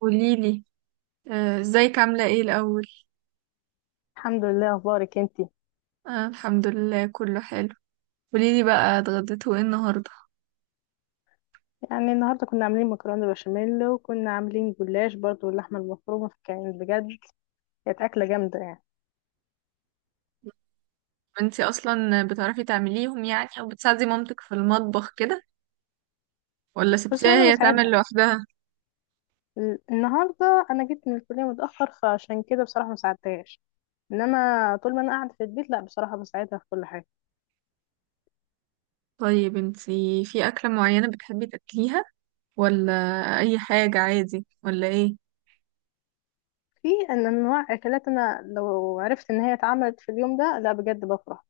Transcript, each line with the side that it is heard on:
right: قوليلي. ازيك عاملة ايه الأول؟
left: الحمد لله. اخبارك انتي؟
right: آه، الحمد لله كله حلو. قوليلي بقى، اتغديتوا ايه النهاردة؟
left: يعني النهارده كنا عاملين مكرونه بشاميل، وكنا عاملين جلاش برضو، واللحمه المفرومه كانت بجد. كانت اكله جامده يعني.
right: انتي أصلا بتعرفي تعمليهم، يعني أو بتساعدي مامتك في المطبخ كده؟ ولا
left: بس
right: سبتيها
left: وانا
right: هي تعمل
left: بساعدها.
right: لوحدها؟
left: النهارده انا جيت من الكليه متاخر، فعشان كده بصراحه ما ساعدتهاش. انما طول ما انا قاعده في البيت، لا بصراحه بساعدها في كل حاجه.
right: طيب، انتي في أكلة معينة بتحبي تاكليها؟ ولا أي حاجة عادي؟ ولا ايه؟
left: في ان انواع اكلات، انا لو عرفت ان هي اتعملت في اليوم ده لا بجد بفرح.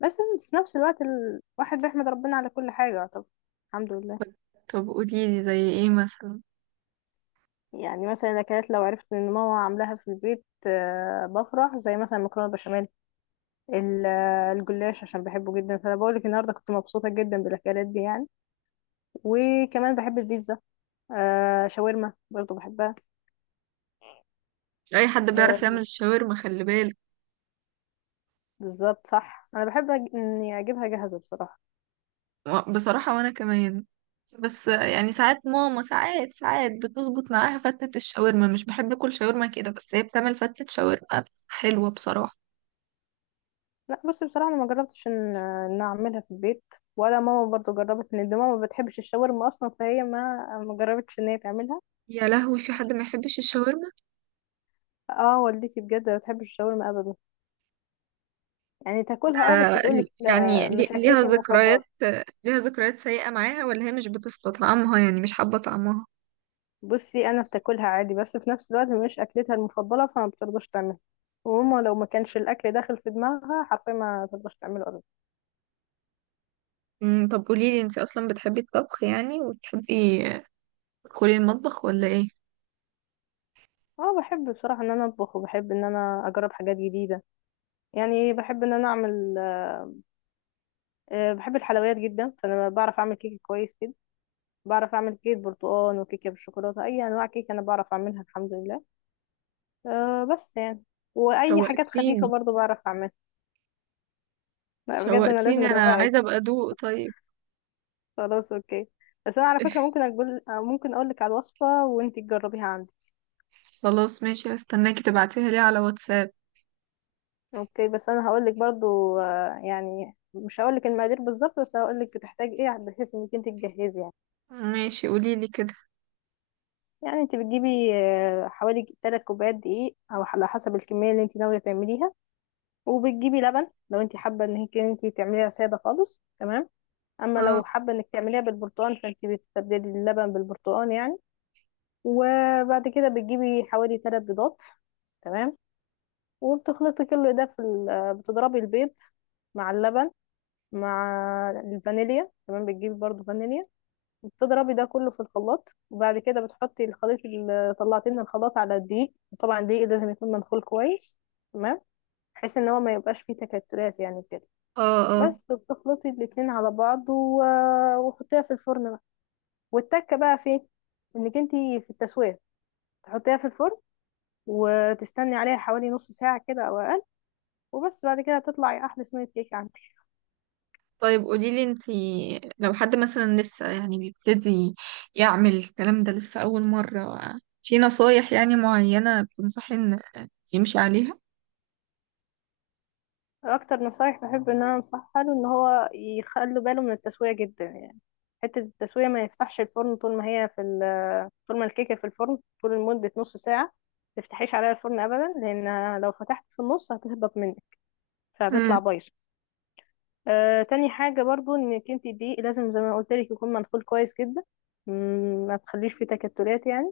left: بس في نفس الوقت الواحد بيحمد ربنا على كل حاجه. طب الحمد لله.
right: طب قوليلي زي ايه مثلا؟
left: يعني مثلا الاكلات لو عرفت ان ماما عاملاها في البيت، بفرح، زي مثلا المكرونه بشاميل. الجلاش عشان بحبه جدا، فانا بقول لك النهارده كنت مبسوطه جدا بالاكلات دي يعني. وكمان بحب البيتزا. شاورما برضو بحبها.
right: أي حد بيعرف يعمل
left: آه،
right: الشاورما خلي بالك.
left: بالظبط صح، انا بحب اني اجيبها جاهزه بصراحه.
right: بصراحة وانا كمان. بس يعني ساعات ماما ساعات بتظبط معاها فتة الشاورما، مش بحب اكل شاورما كده بس هي بتعمل فتة شاورما حلوة بصراحة.
left: لا بصي بصراحه، انا ما جربتش ان اعملها في البيت، ولا ماما برضو جربت ان، دي ماما ما بتحبش الشاورما اصلا، فهي ما جربتش ان هي تعملها.
right: يا لهوي، في حد ما يحبش الشاورما؟
left: اه، والدتي بجد ما بتحبش الشاورما ابدا. يعني تاكلها، اه، بس تقولك لا مش
right: ليها
left: اكلتي
right: ذكريات
left: المفضله.
right: آه، ليها ذكريات سيئة معاها، ولا هي مش بتستطعمها يعني مش حابة طعمها؟
left: بصي، انا بتاكلها عادي، بس في نفس الوقت مش اكلتها المفضله، فما بترضاش تعملها. وماما لو ما كانش الاكل داخل في دماغها حرفيا ما ترضاش تعمله ابدا.
right: طب قوليلي، انتي اصلا بتحبي الطبخ يعني وتحبي تدخلي المطبخ ولا ايه؟
left: اه بحب بصراحه ان انا اطبخ، وبحب ان انا اجرب حاجات جديده. يعني بحب ان انا اعمل، بحب الحلويات جدا، فانا بعرف اعمل كيك كويس جدا. بعرف اعمل كيك برتقال وكيكه بالشوكولاته، اي انواع كيك انا بعرف اعملها الحمد لله. بس يعني، واي حاجات خفيفه
right: شوقتيني.
left: برضو بعرف اعملها. لا، بجد انا لازم
right: شوقتيني، انا عايزة
left: ادوقك.
right: ابقى ادوق. طيب.
left: خلاص اوكي، بس انا على فكره ممكن اقول لك على الوصفه وانتي تجربيها عندي.
right: خلاص ماشي، هستناكي تبعتيها لي على واتساب.
left: اوكي، بس انا هقول لك برضو، يعني مش هقول لك المقادير بالظبط، بس هقول لك بتحتاج ايه، بحيث انك انت تجهزي يعني.
right: ماشي قوليلي كده.
left: يعني انت بتجيبي، حوالي 3 كوبايات دقيق، او على حسب الكميه اللي انت ناويه تعمليها. وبتجيبي لبن. لو انت حابه ان هيك انت تعمليها ساده خالص، تمام. اما لو
right: اه
left: حابه انك تعمليها بالبرتقال، فانت بتستبدلي اللبن بالبرتقال يعني. وبعد كده بتجيبي حوالي 3 بيضات، تمام. وبتخلطي كل ده في بتضربي البيض مع اللبن مع الفانيليا، تمام، بتجيبي برضو فانيليا. وبتضربي ده كله في الخلاط، وبعد كده بتحطي الخليط اللي طلعتيه من الخلاط على الدقيق، وطبعا الدقيق لازم يكون منخول كويس، تمام، بحيث ان هو ما يبقاش فيه تكتلات يعني كده.
right: اه اه.
left: بس بتخلطي الاتنين على بعض وحطيها في الفرن بقى. والتكه بقى فين انك انتي في التسويه. تحطيها في الفرن وتستني عليها حوالي نص ساعه كده او اقل، وبس بعد كده هتطلعي احلى صينيه كيك.
right: طيب قوليلي، انتي لو حد مثلا لسه يعني بيبتدي يعمل الكلام ده، لسه أول مرة، في نصايح يعني معينة بتنصحي ان يمشي عليها؟
left: اكتر نصايح بحب ان انا انصحها له، ان هو يخلي باله من التسويه جدا يعني. حته التسويه، ما يفتحش الفرن طول ما هي في طول ما الكيكه في الفرن طول لمده نص ساعه. ما تفتحيش عليها الفرن ابدا، لان لو فتحت في النص هتهبط منك، فهتطلع
right: امم.
left: بايظه. تاني حاجه برضو، انك انت دي لازم زي ما قلت لك يكون مدخول كويس جدا. ما تخليش فيه تكتلات يعني.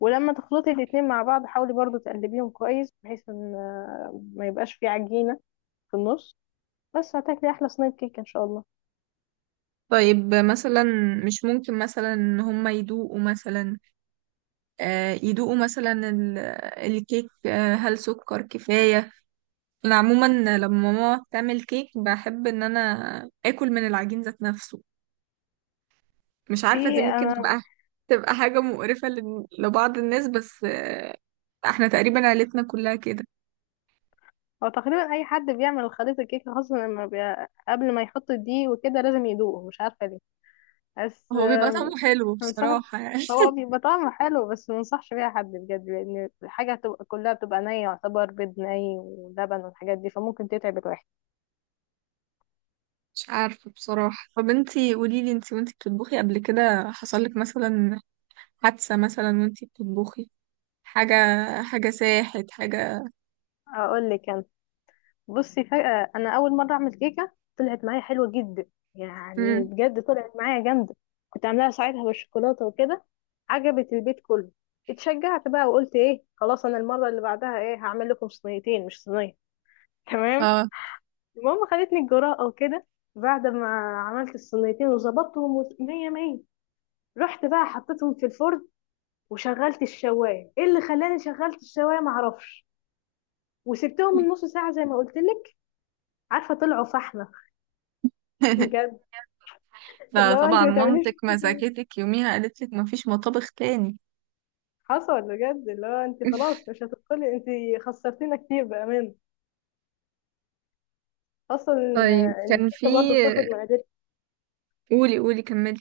left: ولما تخلطي الاتنين مع بعض، حاولي برضو تقلبيهم كويس بحيث ان، ما يبقاش فيه عجينه في النص. بس هتاكلي احلى صينيه كيكه ان شاء الله.
right: طيب مثلا، مش ممكن مثلا ان هما يدوقوا مثلا؟ يدوقوا مثلا الكيك؟ هل سكر كفاية؟ انا عموما لما ماما تعمل كيك بحب ان انا اكل من العجين ذات نفسه. مش عارفه، دي
left: في،
right: ممكن
left: انا،
right: تبقى، تبقى حاجه مقرفه لبعض الناس، بس احنا تقريبا عيلتنا كلها كده.
left: هو تقريبا اي حد بيعمل خليط الكيكه، خاصه لما قبل ما يحط الدقيق وكده لازم يدوقه، مش عارفه ليه. بس
right: هو بيبقى طعمه حلو
left: منصحش.
right: بصراحه يعني.
left: هو بيبقى طعمه حلو، بس منصحش بيها حد بجد، لان الحاجه هتبقى كلها بتبقى نيه يعتبر، بيض ني ولبن والحاجات دي، فممكن تتعب الواحد.
right: مش عارفه بصراحه. طب انتي قولي لي، انتي وانتي بتطبخي قبل كده حصل لك مثلا حادثه مثلا وانتي بتطبخي حاجه؟ ساحت حاجه؟
left: اقول لك. بصي، فجأة أنا أول مرة أعمل كيكة طلعت معايا حلوة جدا. يعني
right: امم.
left: بجد طلعت معايا جامدة. كنت عاملاها ساعتها بالشوكولاتة وكده، عجبت البيت كله. اتشجعت بقى وقلت إيه خلاص، أنا المرة اللي بعدها إيه هعمل لكم صينيتين مش صينية. تمام.
right: اه.
left: المهم خدتني الجرأة وكده، بعد ما عملت الصينيتين وظبطتهم مية مية، رحت بقى حطيتهم في الفرن، وشغلت الشواية. ايه اللي خلاني شغلت الشواية معرفش. وسبتهم من نص ساعة زي ما قلت لك، عارفة طلعوا فحمة بجد.
right: لا
left: لا انت
right: طبعا،
left: ما تعمليش
right: مامتك
left: كده.
right: مسكتك يوميها قالت لك مفيش مطابخ تاني.
left: حصل بجد. لا انت خلاص مش هتدخلي انت، خسرتينا كتير بامان اصلا.
right: طيب
left: إن
right: كان في.
left: الكيكه برضو بتاخد مقادير،
right: قولي قولي كملي.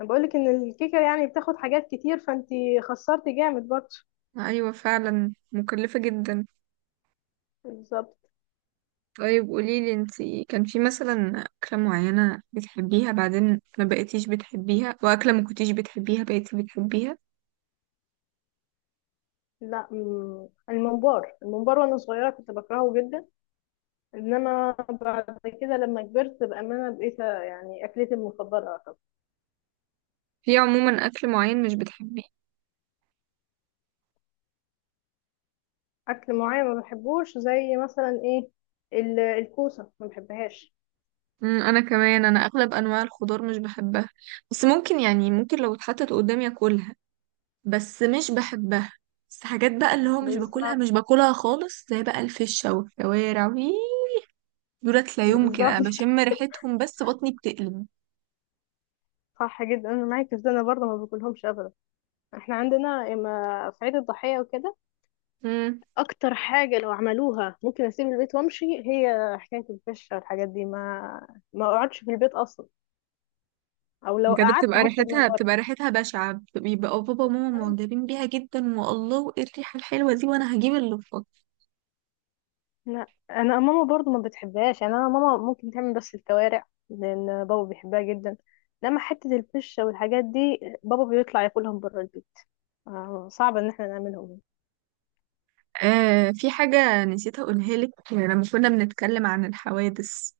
left: انا بقول لك ان الكيكه يعني بتاخد حاجات كتير، فانت خسرتي جامد برضو.
right: ايوه فعلا، مكلفة جدا.
left: بالظبط.
right: طيب قولي لي انتي، كان في مثلا أكلة معينة بتحبيها بعدين ما بقيتيش بتحبيها، وأكلة ما كنتيش بتحبيها بقيتي بتحبيها؟
left: لا، الممبار الممبار وانا صغيره كنت بكرهه جدا، انما بعد كده لما كبرت بامانه بقيت يعني اكلتي المفضله أعتبر.
right: في عموما أكل معين مش بتحبيه؟
left: اكل معين ما بحبوش، زي مثلا ايه، الكوسه ما بحبهاش.
right: أمم، انا كمان، انا اغلب انواع الخضار مش بحبها، بس ممكن يعني ممكن لو اتحطت قدامي اكلها، بس مش بحبها. بس حاجات بقى اللي هو مش باكلها
left: بالظبط.
right: مش باكلها خالص زي بقى الفشة والكوارع. دولت لا يمكن،
left: بالظبط.
right: انا بشم ريحتهم بس بطني بتقلب.
left: صح جدا انا معاك، ازاي انا برضه ما باكلهمش ابدا. احنا عندنا اما في عيد الضحيه وكده،
right: امم.
left: اكتر حاجه لو عملوها ممكن اسيب البيت وامشي، هي حكايه الفشه والحاجات دي، ما اقعدش في البيت اصلا، او لو
right: بجد
left: قعدت
right: بتبقى
left: هطلب من
right: ريحتها
left: بره.
right: بتبقى ريحتها بشعة، بيبقى بابا وماما معجبين بيها جدا والله، وايه الريحة الحلوة دي، وانا هجيب اللفات.
left: لا انا ماما برضه ما بتحبهاش، يعني انا ماما ممكن تعمل بس الكوارع لان بابا بيحبها جدا. لما حته الفشه والحاجات دي، بابا بيطلع ياكلهم بره البيت. صعب ان احنا نعملهم.
right: في حاجة نسيت اقولها لك لما كنا بنتكلم عن الحوادث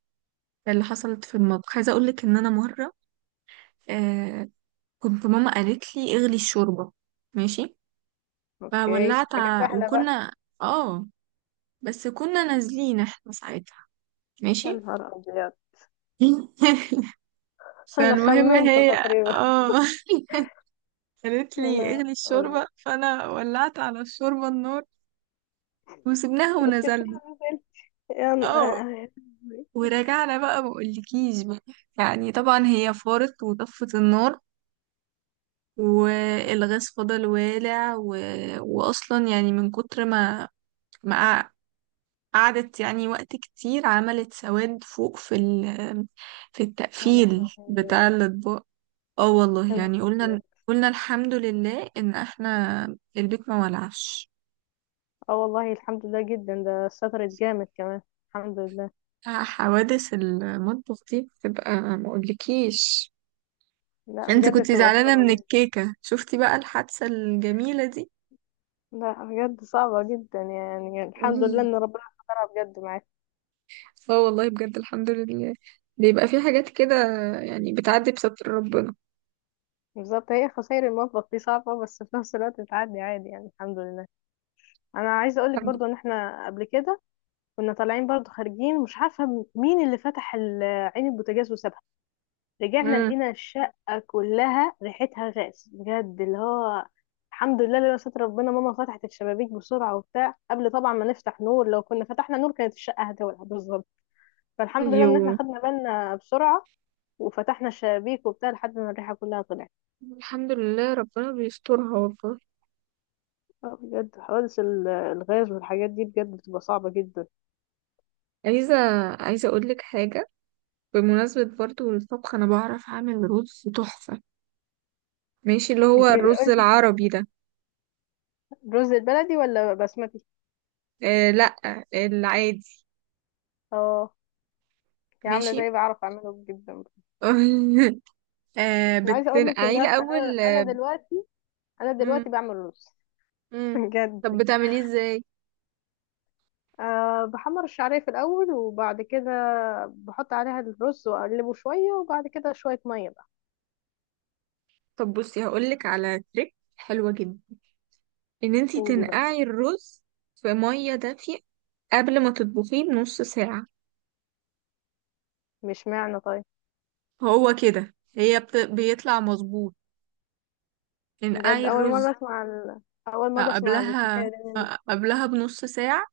right: اللي حصلت في المطبخ. عايزة اقول لك ان انا مرة، آه كنت ماما قالت لي اغلي الشوربة. ماشي.
left: اوكي،
right: فولعت،
left: حاجه سهله بقى.
right: وكنا، اه، بس كنا نازلين احنا ساعتها.
left: يا
right: ماشي.
left: نهار ابيض. انا
right: فالمهم
left: خمنت
right: هي،
left: تقريبا.
right: اه. قالت
left: يا
right: لي
left: انا.
right: اغلي الشوربة فانا ولعت على الشوربة النار وسبناها ونزلنا.
left: نزل يا
right: اه.
left: ن-
right: ورجعنا بقى، ما اقولكيش بقى، يعني طبعا هي فارت وطفت النار، والغاز فضل والع واصلا يعني من كتر ما قع- قعدت يعني وقت كتير، عملت سواد فوق في
left: يا
right: التقفيل بتاع
left: لهوي.
right: الاطباق. اه
left: يا
right: والله
left: نهار
right: يعني
left: ابيض.
right: قلنا، الحمد لله ان احنا البيت ما ولعش.
left: اه والله الحمد لله جدا، ده شطرت جامد كمان، الحمد لله.
right: حوادث المطبخ دي بتبقى ما اقولكيش.
left: لا
right: انت
left: بجد
right: كنت
left: بتبقى
right: زعلانة
left: صعبة
right: من
left: جدا.
right: الكيكة، شفتي بقى الحادثة الجميلة دي.
left: لا بجد صعبة جدا يعني، الحمد لله
right: مم.
left: ان ربنا سترها بجد معاك.
right: اه والله بجد الحمد لله. بيبقى في حاجات كده يعني بتعدي بستر ربنا.
left: بالظبط. هي خسائر المطبخ دي صعبة، بس في نفس الوقت بتعدي عادي يعني، الحمد لله. انا عايزة اقولك برضو، ان احنا قبل كده كنا طالعين برضو خارجين، مش عارفة مين اللي فتح عين البوتاجاز وسابها. رجعنا
right: امم.
left: لقينا الشقة كلها ريحتها غاز بجد، اللي هو، الحمد لله لولا ستر ربنا، ماما فتحت الشبابيك بسرعة وبتاع قبل طبعا ما نفتح نور، لو كنا فتحنا نور كانت الشقة هتولع بالظبط. فالحمد لله ان احنا
right: ايوه،
left: خدنا بالنا بسرعة، وفتحنا الشبابيك وبتاع لحد ما الريحة كلها طلعت.
right: الحمد لله ربنا بيسترها والله.
left: بجد حوادث الغاز والحاجات دي بجد بتبقى صعبة جدا.
right: عايزة عايزة اقول لك حاجة. بمناسبة برضو الطبخ، انا بعرف اعمل رز تحفة. ماشي؟ اللي هو
left: انت
right: الرز
left: قلتي فيها
right: العربي ده.
left: رز البلدي ولا بسمتي؟
right: آه لا، العادي.
left: اه، دي عاملة
right: ماشي.
left: زي، بعرف اعمله جدا.
right: آه
left: انا عايزة اقول لك
right: بتنقعيه
left: ان انا انا
right: الأول.
left: أنا دلوقتي انا دلوقتي
right: مم.
left: بعمل رز
right: مم. طب
left: بجد.
right: بتعمليه ازاي؟
left: بحمر الشعرية في الأول، وبعد كده بحط عليها الرز وأقلبه شوية، وبعد كده شوية مية بقى.
right: طب بصي هقولك على تريك حلوة جدا، ان انتي
left: قولي بقى.
right: تنقعي الرز في مية دافية قبل ما تطبخيه بنص ساعة.
left: مش معنى طيب.
right: هو كده هي بيطلع مظبوط.
left: بجد
right: انقعي الرز،
left: أول مرة أسمع
right: قبلها،
left: الحكاية دي منك.
right: قبلها بنص ساعة،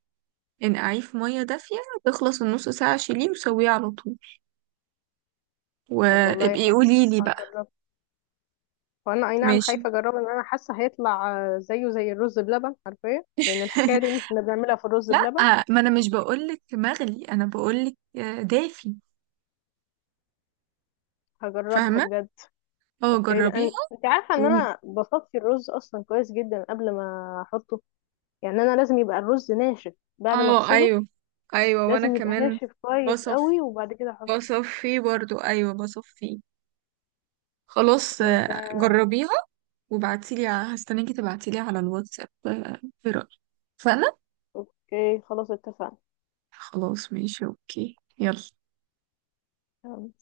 right: انقعيه في مية دافية، تخلص النص ساعة شيليه وسويه على طول،
left: طب والله
right: وابقي
left: حلو،
right: قولي لي بقى.
left: هجرب. وأنا أي نعم
right: ماشي.
left: خايفة أجربه، لأن أنا حاسة هيطلع زيه زي الرز بلبن عارفة، لأن الحكاية دي إن إحنا بنعملها في الرز
right: لا
left: بلبن.
right: ما انا مش بقولك مغلي، انا بقولك دافي.
left: هجربها
right: فاهمه؟
left: بجد.
right: اه
left: أوكي، ده
right: جربيها.
left: أنت عارفة
right: و...
left: إن أنا بصفي الرز أصلا كويس جدا قبل ما أحطه، يعني أنا لازم يبقى الرز ناشف بعد ما
right: اه
left: أغسله،
right: ايوه، ايوه وانا
left: لازم يبقى
right: كمان.
left: ناشف كويس
right: بصف
left: قوي وبعد كده احطه.
right: بصف فيه برضو، ايوه بصف فيه. خلاص
left: ف
right: جربيها وابعتيلي، هستناكي تبعتيلي على الواتساب. ايه رأيك؟ فانا،
left: اوكي خلاص اتفقنا.
right: خلاص ماشي اوكي يلا.
left: تمام.